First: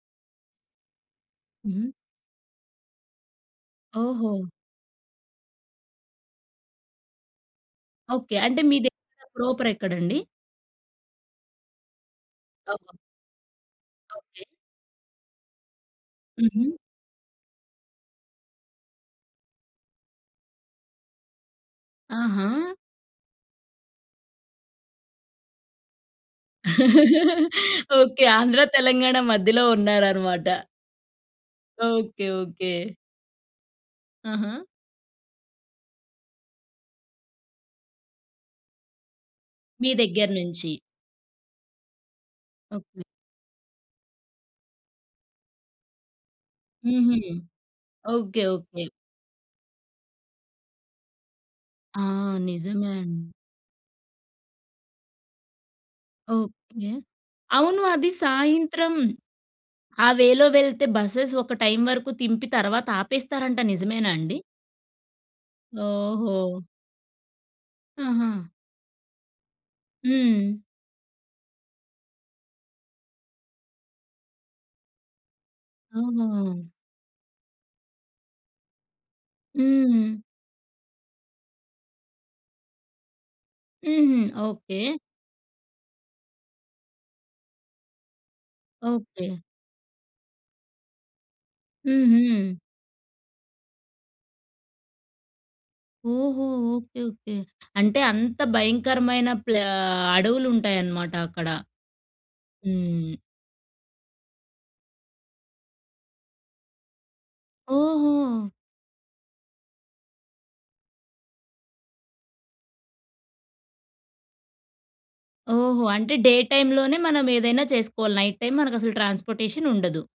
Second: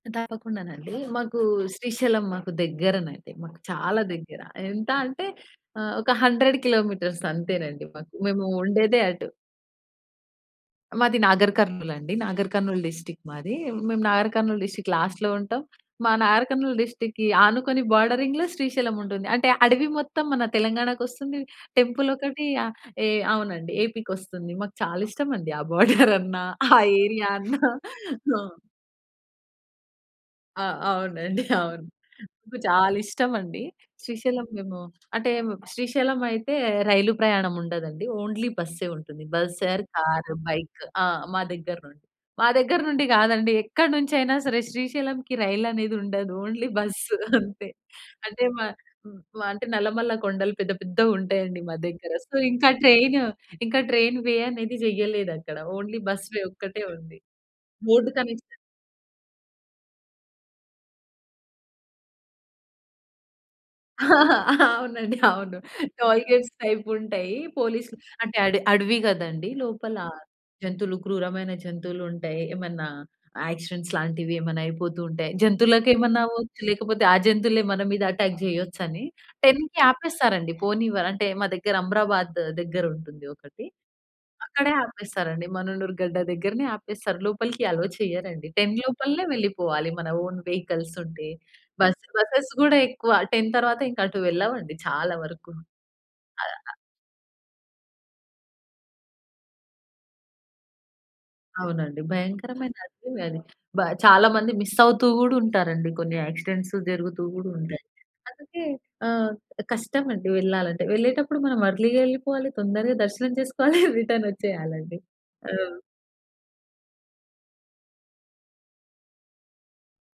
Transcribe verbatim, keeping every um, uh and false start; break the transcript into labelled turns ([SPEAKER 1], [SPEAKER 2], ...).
[SPEAKER 1] తప్పకుండానండి. మాకు
[SPEAKER 2] హుహు.
[SPEAKER 1] శ్రీశైలం మాకు దెగ్గరనండి. మాకు చాలా దెగ్గర.
[SPEAKER 2] ఓహో!
[SPEAKER 1] ఎంత అంటే, ఆహ్, ఒక హండ్రెడ్ కిలోమీటర్స్ అంతేనండి మాకు.
[SPEAKER 2] ఓకే.
[SPEAKER 1] మేము
[SPEAKER 2] అంటే మీ‌దెక్కడ
[SPEAKER 1] ఉండేదే అటు.
[SPEAKER 2] ప్రాపరెక్కడండి?
[SPEAKER 1] మాది నాగర్ కర్నూల్ అండి. నాగర్ కర్నూల్
[SPEAKER 2] ఓహో!
[SPEAKER 1] డిస్ట్రిక్ట్ మాది. మేము నాగర్
[SPEAKER 2] ఓకే.
[SPEAKER 1] కర్నూల్ డిస్ట్రిక్ట్ లాస్ట్‌లో ఉంటాం. మా నాగర్
[SPEAKER 2] హుహు.
[SPEAKER 1] కర్నూల్ డిస్ట్రిక్ట్‌కి ఆనుకుని బోర్డరింగ్‌లో శ్రీశైలం ఉంటుంది. అంటే అడవి మొత్తం మన తెలంగాణా కొస్తుంది. టెంపులొకటి
[SPEAKER 2] ఆహా!
[SPEAKER 1] ఆహ్, ఏ అవునండి ఏపీ‌ కొస్తుంది. మాకు చాలా ఇష్టమండి. ఆ బోర్డరన్నా ఆ ఏరియా అన్నా.
[SPEAKER 2] ఓకే.
[SPEAKER 1] ఆ!
[SPEAKER 2] ఆంధ్ర తెలంగాణ మధ్యలో ఉన్నారనమాట.
[SPEAKER 1] ఆ! అవునండి అవును.
[SPEAKER 2] ఓకే,
[SPEAKER 1] నాకు
[SPEAKER 2] ఓకే.
[SPEAKER 1] చాలా ఇష్టమండి. శ్రీశైలం
[SPEAKER 2] ఆహా!
[SPEAKER 1] మేము అంటే హ్మ్. శ్రీశైలం అయితే రైలు ప్రయాణం ఉండదండి. ఓన్లీ బస్సే ఉంటుంది. బస్ ఆర్
[SPEAKER 2] మీ
[SPEAKER 1] కార్,
[SPEAKER 2] దెగ్గరనుంచి.
[SPEAKER 1] బైక్. ఆ! మా దెగ్గర నుండి. మా దెగ్గర
[SPEAKER 2] ఓకే.
[SPEAKER 1] నుండి కాదండి ఎక్కడినుంచైనా సరే శ్రీశైలంకి రైలనేది ఉండదు. ఓన్లీ బస్సు
[SPEAKER 2] హుహు.
[SPEAKER 1] అంతే.
[SPEAKER 2] ఓకే
[SPEAKER 1] అంటే మా
[SPEAKER 2] ఓకే.
[SPEAKER 1] ఆహ్, మా అంటే నల్లమల్ల కొండలు పెద్ద పెద్దగా ఉంటాయండి మా
[SPEAKER 2] ఆ!
[SPEAKER 1] దెగ్గర. సో, ఇంకా
[SPEAKER 2] నిజమే
[SPEAKER 1] ట్రైను
[SPEAKER 2] అండి.
[SPEAKER 1] ఇంకా ట్రైన్‌ వే అనేది జెయ్యలేదక్కడ. ఓన్లీ బస్‌ వే ఒక్కటే
[SPEAKER 2] ఓకే.
[SPEAKER 1] ఉంది.
[SPEAKER 2] అవును అది
[SPEAKER 1] రోడ్డు కనెక్షన్
[SPEAKER 2] సాయంత్రం, ఆ వే‌లో వెళ్తే బసెస్ ఒక టైమ్ వరకు తింపి తర్వాత ఆపేస్తారంట నిజమేనా అండి?
[SPEAKER 1] అవునండి అవును. టోల్ గేట్స్
[SPEAKER 2] ఓహో!
[SPEAKER 1] టైపుంటయ్యి. పోలీస్‌లు
[SPEAKER 2] ఆహా!
[SPEAKER 1] అంటే అడ అడవి కదండీ! లోపల
[SPEAKER 2] హ్మ్.
[SPEAKER 1] జంతువులు క్రూరమైన జంతువులుంటాయి. ఏమన్నా యాక్సిడెంట్స్ లాంటివి ఏమన్నా అయిపోతూ ఉంటాయి. జంతువులకేమన్నా అవ్వచ్చు,
[SPEAKER 2] ఓహో!
[SPEAKER 1] లేకపోతే ఆ జంతువులే మన మీద అటాక్ జేయొచ్చని. టెన్‌కి
[SPEAKER 2] హ్మ్.
[SPEAKER 1] ఆపేస్తారండి పోనివ్వర్ అంటే మా దగ్గర అమ్రాబాద్ దెగ్గరుంటుంది ఒకటి.
[SPEAKER 2] హుహు.
[SPEAKER 1] అక్కడే
[SPEAKER 2] ఓకే.
[SPEAKER 1] ఆపేస్తారండి. మననూరు గడ్డ దెగ్గరనే ఆపేస్తారు. లోపలికి అలోవ్ చెయ్యరండి. టెన్ లోపలనే
[SPEAKER 2] ఓకే.
[SPEAKER 1] వెళ్ళిపోవాలి. మన ఓన్ వెహికల్సుంటే. బస్
[SPEAKER 2] హుహు.
[SPEAKER 1] బసెస్ గూడా ఎక్కువ టెన్ తర్వాత ఇంకా అటు వెళ్ళవండి చాలా వరకు.
[SPEAKER 2] ఓహో!
[SPEAKER 1] ఆహ్
[SPEAKER 2] ఓకే ఓకే. అంటే అంత భయంకరమైన ప్లా అడవులుంటాయన్నమాట అక్కడ.
[SPEAKER 1] అవునండి. భయంకరమైన
[SPEAKER 2] హ్మ్.
[SPEAKER 1] అడవి అది. బ చాలా మంది మిస్సవుతూ కూడా ఉంటారండి. కొన్ని యాక్సిడెంట్సు జరుగుతూ గూడా ఉంటాయి.
[SPEAKER 2] ఓహో!
[SPEAKER 1] అందుకే, ఆహ్, కష్టమండి వెళ్ళాలంటే వెళ్ళేటప్పుడు మనం ఎర్లీ‌గా ఎళ్ళిపోవాలి తొందరగా దర్శనం చేసుకోవాలి రిటనొచ్చేయాలండి. ఆ!
[SPEAKER 2] ఓహో! అంటే డే టైమ్‌లోనే మనం ఏదైనా చేసుకోవాలి. నైట్ టైమ్ మనకు అసలు ట్రాన్స్‌పోర్టేషనుండదు.